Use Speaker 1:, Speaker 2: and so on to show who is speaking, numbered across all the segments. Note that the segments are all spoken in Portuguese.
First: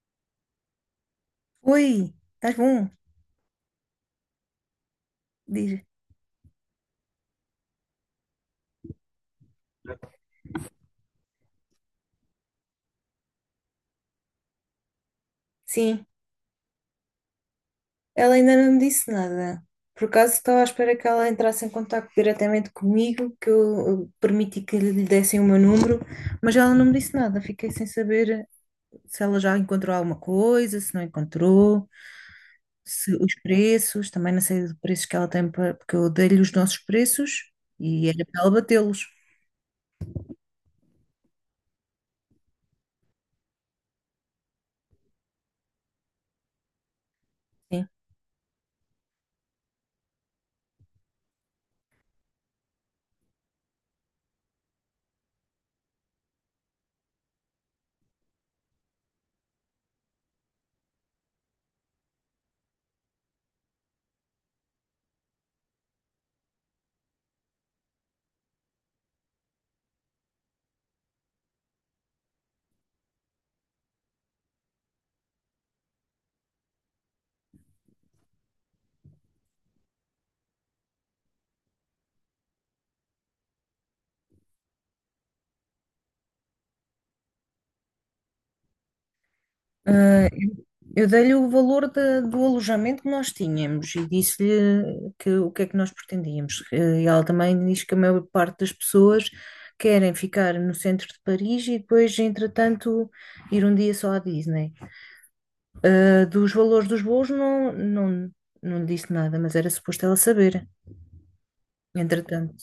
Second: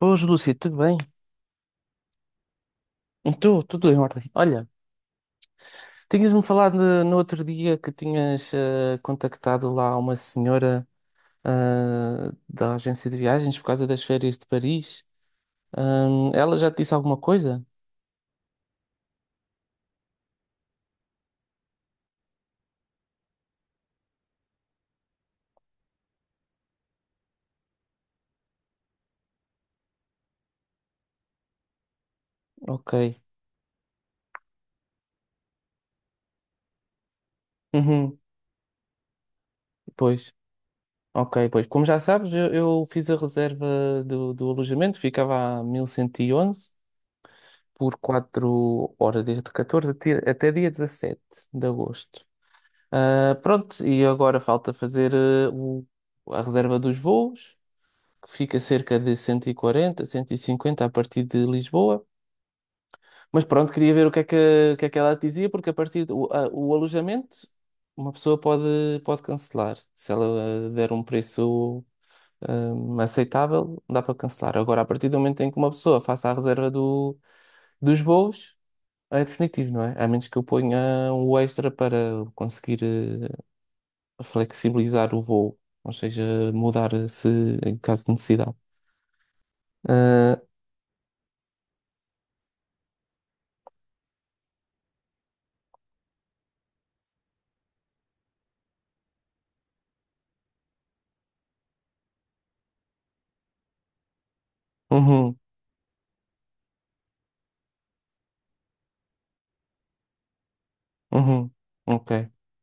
Speaker 1: Boas, Lúcia, tudo bem?
Speaker 2: Oi, estás bom?
Speaker 1: Então, tudo em ordem. Olha,
Speaker 2: Diz.
Speaker 1: tinhas-me falado no outro dia que tinhas contactado lá uma senhora da agência de viagens por causa das férias de Paris.
Speaker 2: Sim,
Speaker 1: Ela já te disse alguma coisa?
Speaker 2: ela ainda não me disse nada. Por acaso estava à espera que ela entrasse em contato diretamente comigo, que eu permiti que lhe dessem o meu número, mas ela não me disse nada. Fiquei sem saber se ela já encontrou alguma coisa, se não encontrou,
Speaker 1: Ok.
Speaker 2: se os preços, também não sei os preços que ela tem, para, porque eu dei-lhe os nossos preços e
Speaker 1: Uhum.
Speaker 2: era para ela batê-los.
Speaker 1: Pois. Ok, pois. Como já sabes, eu fiz a reserva do alojamento, ficava a 1111.
Speaker 2: Sim.
Speaker 1: Por 4 horas, desde 14 até dia 17 de agosto. Pronto, e agora falta fazer a reserva dos voos, que fica cerca de cento e 150 a partir de Lisboa. Mas pronto, queria ver o que é que ela dizia, porque a partir do o alojamento, uma pessoa pode cancelar. Se ela der um preço aceitável, dá para cancelar. Agora, a partir do momento em que uma pessoa faça a reserva dos voos, é definitivo, não é? A menos que eu ponha um extra para conseguir flexibilizar o voo, ou seja, mudar se em caso de necessidade.
Speaker 2: Ah,
Speaker 1: Ah,
Speaker 2: eu dei-lhe o valor da- do alojamento que nós tínhamos e disse-lhe que, o que é que nós pretendíamos. E ela também diz que a maior parte das pessoas querem ficar no centro de Paris e depois, entretanto, ir um dia só à Disney.
Speaker 1: uhum,
Speaker 2: Ah, dos valores dos voos não, não, não lhe disse nada, mas era suposto ela saber,
Speaker 1: uhum. Ok,
Speaker 2: entretanto.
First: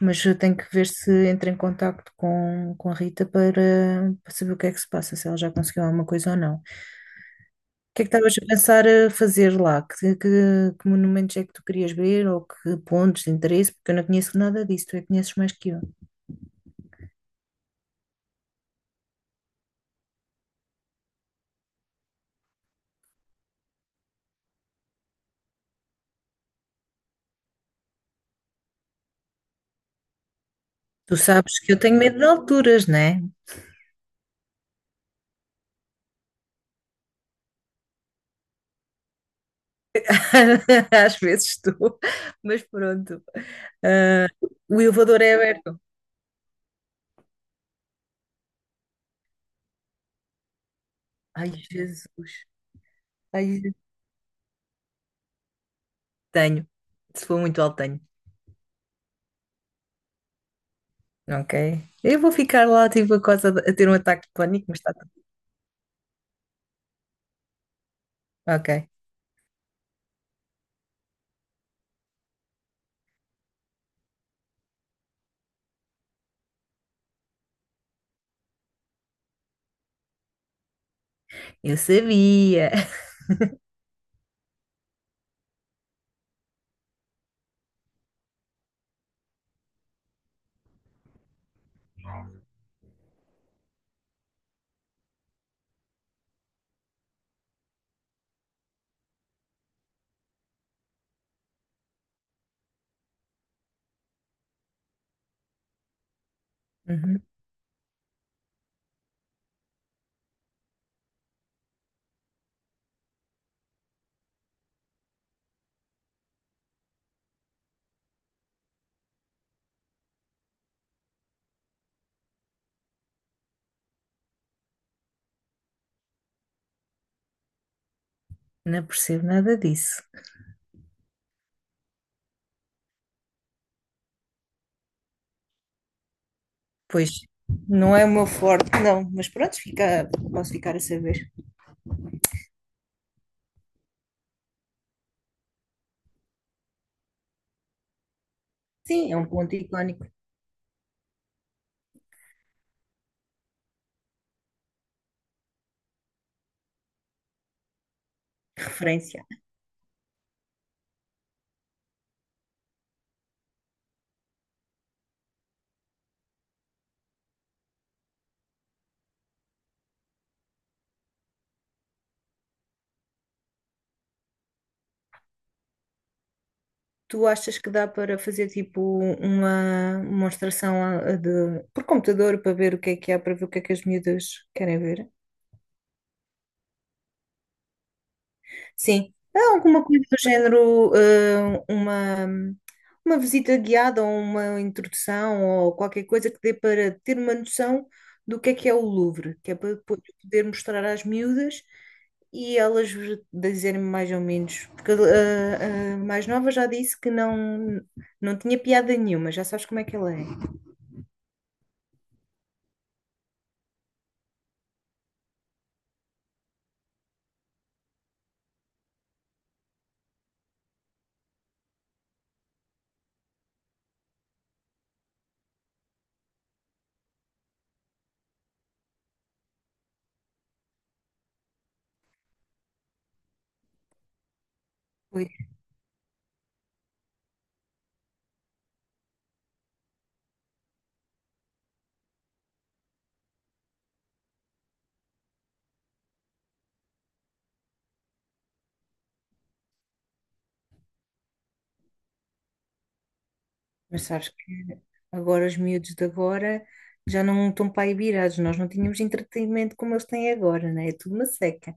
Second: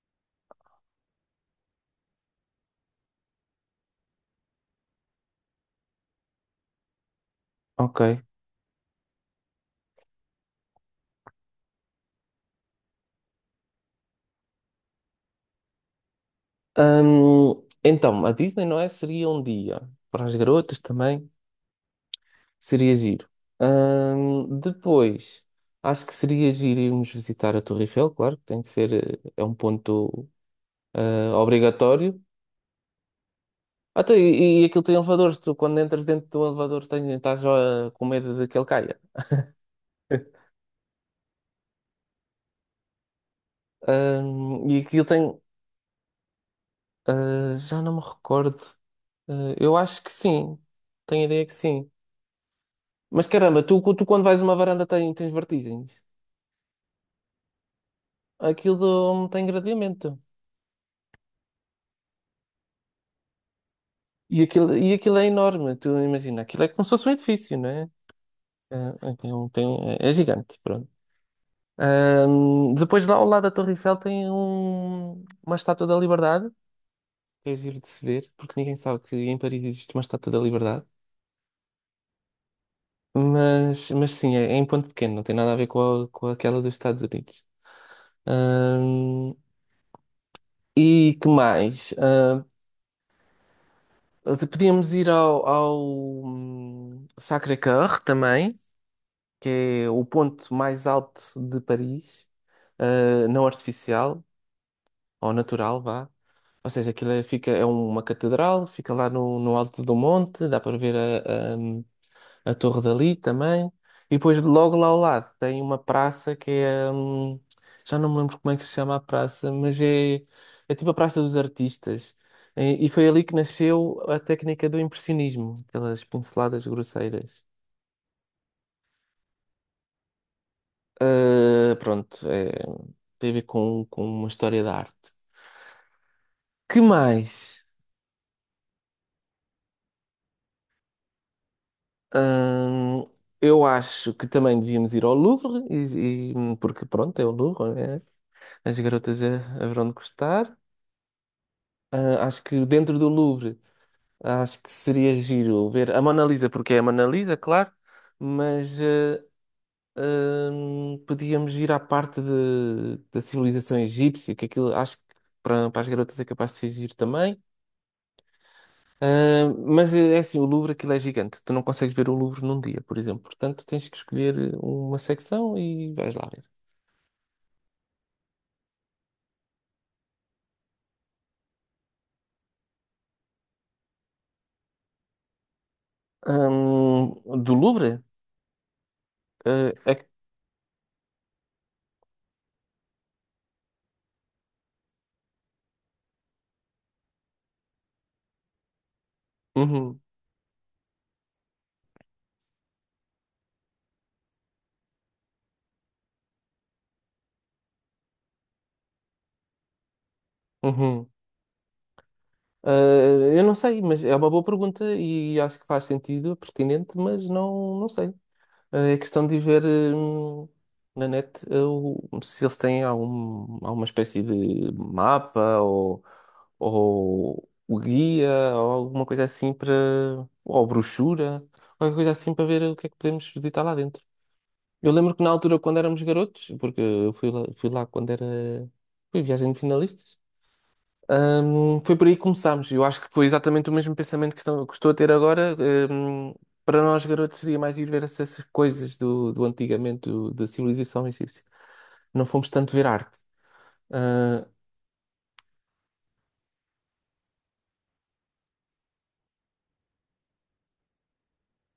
Speaker 2: Mas eu tenho que ver se entra em contacto com a Rita para saber o que é que se passa, se ela já conseguiu alguma coisa ou não.
Speaker 1: ok.
Speaker 2: Que é que estavas a pensar a fazer lá? Que monumentos é que tu querias ver ou que pontos de interesse? Porque eu não conheço nada disso, tu é que conheces mais que eu.
Speaker 1: Então, a Disney, não é? Seria um dia para as garotas também. Seria giro. Depois, acho que seria giro irmos visitar a Torre Eiffel, claro que tem que ser, é um ponto
Speaker 2: Tu sabes que eu tenho medo
Speaker 1: obrigatório.
Speaker 2: de alturas, né?
Speaker 1: Tá, e aquilo tem elevadores, tu quando entras dentro do elevador tens estás com medo de que ele caia.
Speaker 2: Às vezes estou, mas pronto.
Speaker 1: E
Speaker 2: O
Speaker 1: aquilo
Speaker 2: elevador é
Speaker 1: tem,
Speaker 2: aberto.
Speaker 1: já não me recordo. Ah, eu acho que sim, tenho a ideia
Speaker 2: Ai,
Speaker 1: que sim.
Speaker 2: Jesus.
Speaker 1: Mas
Speaker 2: Ai,
Speaker 1: caramba,
Speaker 2: Jesus,
Speaker 1: tu quando vais a uma varanda tens vertigens.
Speaker 2: tenho. Se for muito alto, tenho.
Speaker 1: Aquilo tem gradeamento.
Speaker 2: Ok. Eu vou ficar lá, tipo, a, coisa de- a ter um ataque de
Speaker 1: E
Speaker 2: pânico,
Speaker 1: aquilo,
Speaker 2: mas
Speaker 1: e
Speaker 2: está
Speaker 1: aquilo é
Speaker 2: tudo.
Speaker 1: enorme, tu imagina, aquilo é como se fosse um edifício, não é?
Speaker 2: Ok.
Speaker 1: É, aquilo é gigante, pronto. Depois lá ao lado da Torre Eiffel tem uma estátua da Liberdade, que é giro de se ver, porque ninguém sabe que em Paris existe uma estátua da Liberdade.
Speaker 2: Eu sabia.
Speaker 1: Mas sim, é em ponto pequeno, não tem nada a ver com, com aquela dos Estados Unidos. Ahm, e que mais? Podíamos ir ao Sacré-Cœur também. Que é o ponto mais alto de Paris, não artificial, ou natural, vá. Ou seja, aquilo
Speaker 2: Uhum.
Speaker 1: é, fica, é uma catedral, fica lá no alto do monte, dá para ver a torre dali também. E depois, logo lá ao lado, tem uma praça que é. Já não me lembro como é que se chama a praça, mas é tipo a Praça dos Artistas. E foi ali que nasceu a técnica do impressionismo, aquelas pinceladas grosseiras.
Speaker 2: Não percebo nada disso.
Speaker 1: Pronto, é, tem a ver com uma história da arte. Que
Speaker 2: Pois,
Speaker 1: mais?
Speaker 2: não é o meu forte, não, mas pronto, fica, posso ficar a saber.
Speaker 1: Hum, eu acho que também devíamos ir ao Louvre, porque pronto, é o Louvre, né? As
Speaker 2: Sim, é
Speaker 1: garotas
Speaker 2: um ponto
Speaker 1: haverão de
Speaker 2: icónico
Speaker 1: gostar. Ah, acho que dentro do Louvre, acho que seria giro ver a Mona Lisa, porque é a Mona Lisa, claro,
Speaker 2: de
Speaker 1: mas
Speaker 2: referência.
Speaker 1: podíamos ir à parte da civilização egípcia, que aquilo acho que para as garotas é capaz de ser giro também. Mas é assim, o Louvre aquilo é gigante. Tu não consegues ver o Louvre num dia, por exemplo. Portanto, tens que escolher uma secção e vais lá ver.
Speaker 2: Tu achas que dá para fazer tipo uma demonstração a de, por computador para ver o que é que há, para ver o que é que as miúdas querem ver?
Speaker 1: Do Louvre?
Speaker 2: Sim, é
Speaker 1: Ah,
Speaker 2: alguma
Speaker 1: é
Speaker 2: coisa
Speaker 1: que-
Speaker 2: do género, uma visita guiada ou uma introdução ou qualquer coisa que dê para ter uma noção do que é o Louvre, que é para
Speaker 1: Uhum,
Speaker 2: depois poder mostrar às miúdas e elas dizerem mais ou menos. Porque a mais nova já disse que não, não tinha piada nenhuma, já sabes como é que ela é.
Speaker 1: uhum. Ah, eu não sei, mas é uma boa pergunta e acho que faz sentido, é pertinente, mas não, não sei. É questão de ver hum, na net se eles têm alguma espécie de mapa ou o guia ou alguma coisa assim para. Ou brochura, qualquer coisa assim para ver o que é que podemos visitar lá dentro. Eu lembro que na
Speaker 2: Pois,
Speaker 1: altura, quando éramos garotos, porque eu fui lá quando era. Fui viagem de finalistas. Foi por aí que começámos. Eu acho que foi exatamente o mesmo pensamento que que estou a ter agora. Hum, para nós, garotos, seria mais ir ver essas coisas do antigamente, da civilização egípcia. Não fomos tanto ver arte.
Speaker 2: mas sabes
Speaker 1: Ah,
Speaker 2: que agora os miúdos de agora já não estão para aí virados, nós não tínhamos entretenimento como eles têm agora, né? É tudo uma seca.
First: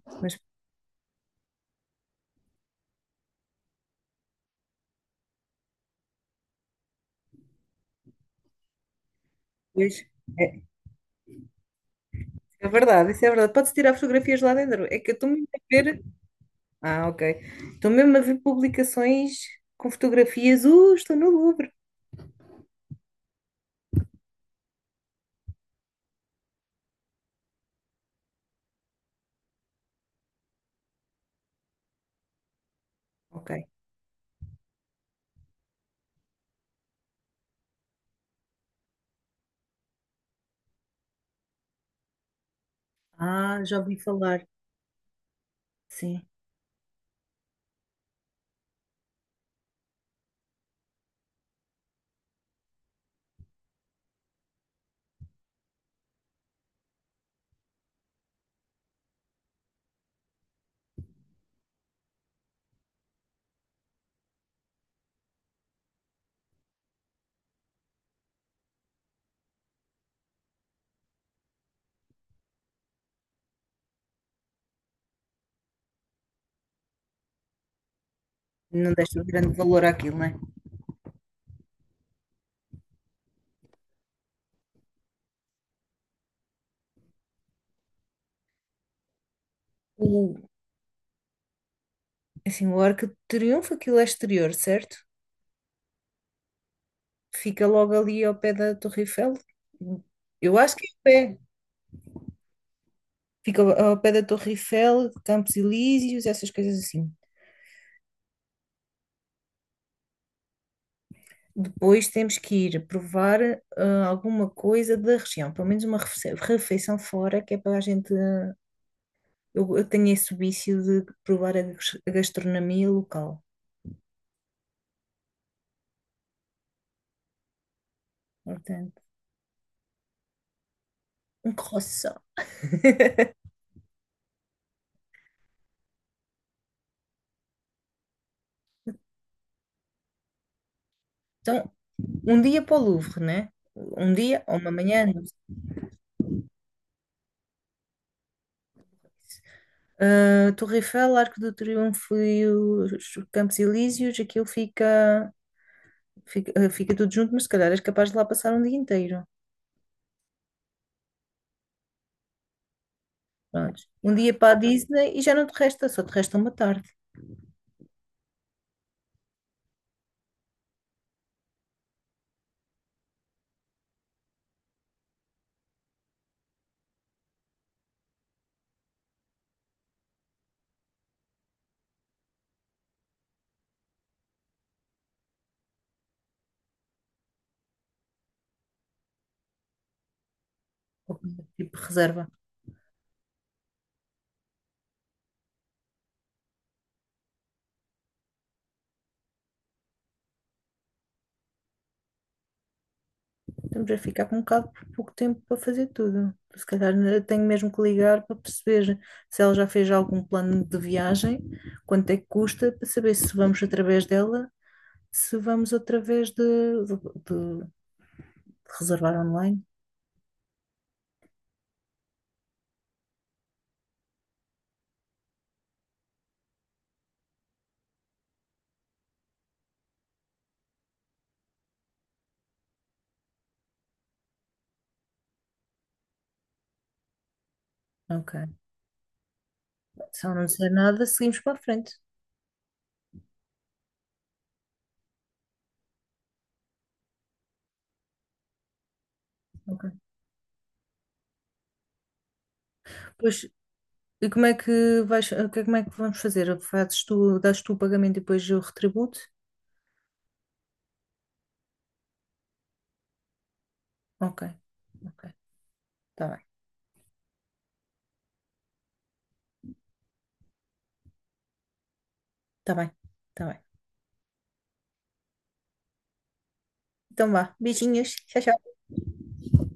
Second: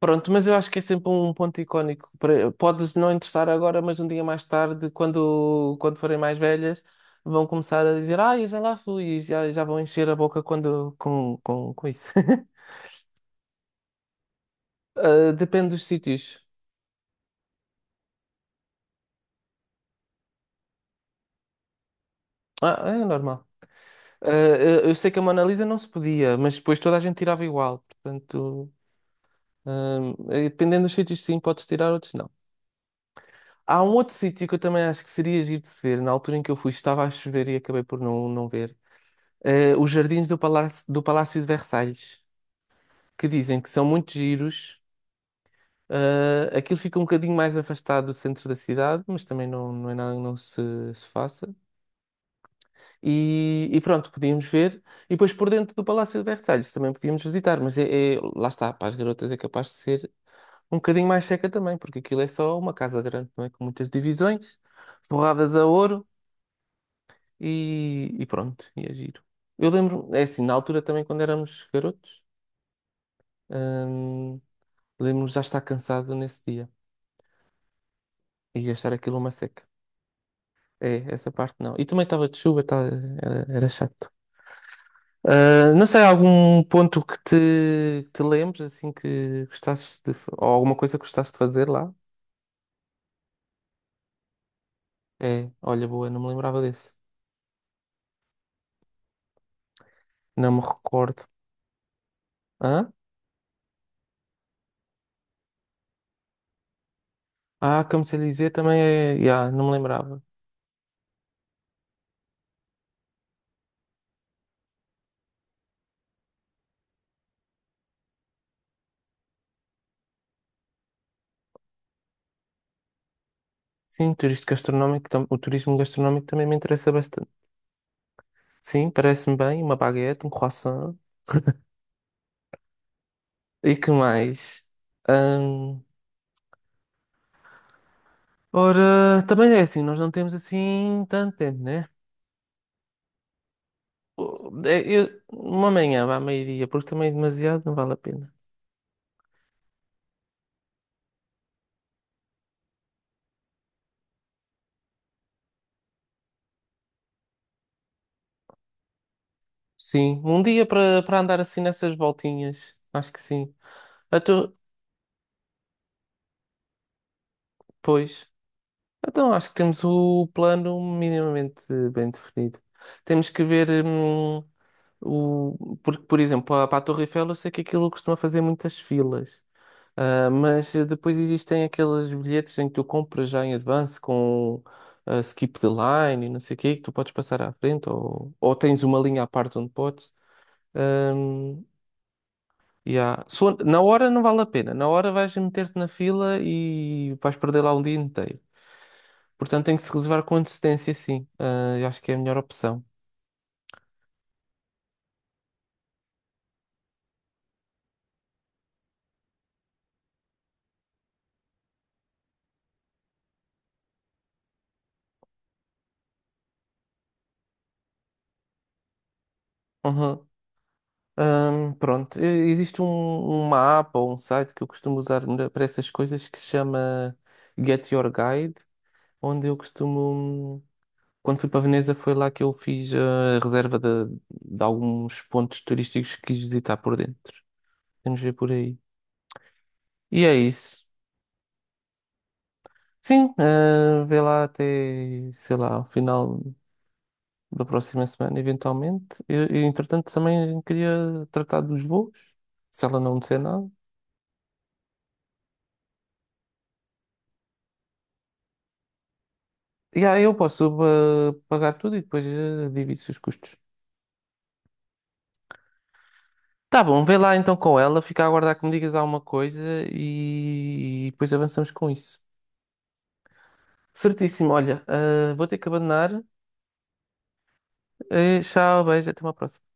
Speaker 1: pronto,
Speaker 2: Mas
Speaker 1: mas eu acho que é sempre um ponto icónico. Podes não interessar agora, mas um dia mais tarde, quando forem mais velhas, vão começar a dizer: Ah, eu já lá fui, e já vão
Speaker 2: depois.
Speaker 1: encher a boca
Speaker 2: É, isso
Speaker 1: com isso.
Speaker 2: é verdade, isso é verdade. Pode-se tirar fotografias lá dentro. É que eu estou
Speaker 1: Ah,
Speaker 2: mesmo a
Speaker 1: depende dos
Speaker 2: ver.
Speaker 1: sítios.
Speaker 2: Ah, ok. Estou mesmo a ver publicações com fotografias. Estou no Louvre.
Speaker 1: Ah, é normal. Ah, eu sei que a Mona Lisa não se podia, mas depois toda a gente tirava igual. Portanto, dependendo dos sítios, sim, podes tirar, outros não.
Speaker 2: Ok.
Speaker 1: Há um outro sítio que eu também acho que seria giro de se ver. Na altura em que eu fui, estava a chover e acabei por não, não ver. Os jardins do Palácio de Versalhes, que dizem
Speaker 2: Ah,
Speaker 1: que
Speaker 2: já
Speaker 1: são
Speaker 2: ouvi
Speaker 1: muito
Speaker 2: falar.
Speaker 1: giros.
Speaker 2: Sim.
Speaker 1: Aquilo fica um bocadinho mais afastado do centro da cidade, mas também não, não é nada que não se faça. E pronto, podíamos ver. E depois por dentro do Palácio de Versalhes também podíamos visitar, mas lá está, para as garotas é capaz de ser um bocadinho mais seca também, porque aquilo é só uma casa grande, não é? Com muitas divisões, forradas a ouro e pronto, e é giro. Eu lembro, é assim, na altura também quando éramos garotos, hum, lembro-me já estar cansado nesse dia e achar
Speaker 2: Não
Speaker 1: aquilo
Speaker 2: deste um
Speaker 1: uma
Speaker 2: grande
Speaker 1: seca.
Speaker 2: valor àquilo, não é?
Speaker 1: É, essa parte não. E também estava de chuva, era chato. Não sei, algum ponto que te lembres, assim, que gostasses de
Speaker 2: O,
Speaker 1: ou alguma coisa que gostasses de fazer lá?
Speaker 2: assim, o Arco de Triunfo, aquilo é exterior, certo?
Speaker 1: É, olha, boa, não me lembrava desse.
Speaker 2: Fica logo ali ao pé da Torre Eiffel.
Speaker 1: Não
Speaker 2: Eu
Speaker 1: me
Speaker 2: acho que é
Speaker 1: recordo.
Speaker 2: ao pé.
Speaker 1: Hã?
Speaker 2: Fica ao pé da Torre Eiffel, Campos Elíseos, essas coisas assim.
Speaker 1: Como se dizer, também é. Yeah, não me lembrava.
Speaker 2: Depois temos que ir provar alguma coisa da região, pelo menos uma refe- refeição fora, que é para a gente, eu tenho esse vício de provar a gas- a gastronomia local.
Speaker 1: Sim, turismo gastronómico, o turismo gastronómico também me interessa bastante. Sim,
Speaker 2: Portanto,
Speaker 1: parece-me bem, uma baguete, um croissant.
Speaker 2: um croissant.
Speaker 1: E que mais? Ahn, ora, também é assim, nós não temos assim tanto tempo,
Speaker 2: Então,
Speaker 1: né?
Speaker 2: um dia para o Louvre, né? Um dia ou uma manhã, não sei.
Speaker 1: Uma manhã, vá, meio-dia, porque também é demasiado, não vale a pena.
Speaker 2: Ah, Torre Eiffel, Arco do Triunfo e os Campos Elíseos, aquilo fica, fica, ah, fica tudo junto, mas se calhar és capaz de lá passar um dia inteiro.
Speaker 1: Sim, um dia para andar assim nessas voltinhas. Acho que sim.
Speaker 2: Pronto. Um dia para
Speaker 1: Então,
Speaker 2: a Disney e já não te resta, só te resta uma tarde.
Speaker 1: pois. Então acho que temos o plano minimamente bem definido. Temos que ver o. Porque, por exemplo, para a Torre Eiffel eu sei que aquilo costuma fazer muitas filas. Mas depois existem aqueles bilhetes em que tu compras já em advance com skip the line e não sei o quê, que tu podes passar à frente ou tens uma linha à parte onde podes.
Speaker 2: Ou coisa
Speaker 1: Hum,
Speaker 2: tipo reserva.
Speaker 1: Ya. Se for- Na hora não vale a pena. Na hora vais meter-te na fila e vais perder lá um dia inteiro. Portanto, tem que se reservar com antecedência, sim. Ah, eu acho que é a melhor opção.
Speaker 2: Estamos a ficar com um bocado por pouco tempo para fazer tudo. Se calhar eu tenho mesmo que ligar para perceber se ela já fez algum plano de viagem, quanto é que custa, para saber se vamos através dela se vamos outra vez de reservar online.
Speaker 1: Pronto, existe uma app ou um site que eu costumo usar para essas coisas que se chama Get Your Guide, onde eu costumo. Quando fui para Veneza, foi lá que eu fiz a reserva de alguns pontos turísticos que quis visitar por dentro. Vamos ver
Speaker 2: Ok.
Speaker 1: por aí. E
Speaker 2: Se
Speaker 1: é
Speaker 2: eu não dizer
Speaker 1: isso.
Speaker 2: nada, seguimos para a frente.
Speaker 1: Sim, vê lá até, sei lá, ao final da próxima semana, eventualmente. E,
Speaker 2: Ok.
Speaker 1: entretanto, também queria tratar dos voos, se ela não disser
Speaker 2: Pois,
Speaker 1: nada.
Speaker 2: e como é que vais, o que é- como é que vamos fazer? Fazes tu, dás tu o pagamento e depois eu retributo?
Speaker 1: E aí eu posso pagar tudo e depois divido-se os custos.
Speaker 2: Ok. Ok. Tá bem.
Speaker 1: Tá bom, vê lá então com ela, fica a aguardar que me digas alguma coisa e depois avançamos com isso.
Speaker 2: Tá bem, tá bem.
Speaker 1: Certíssimo, olha, vou ter que abandonar.
Speaker 2: Então vá. Beijinhos.
Speaker 1: Eh,
Speaker 2: Tchau, tchau.
Speaker 1: tchau, beijo, até uma próxima.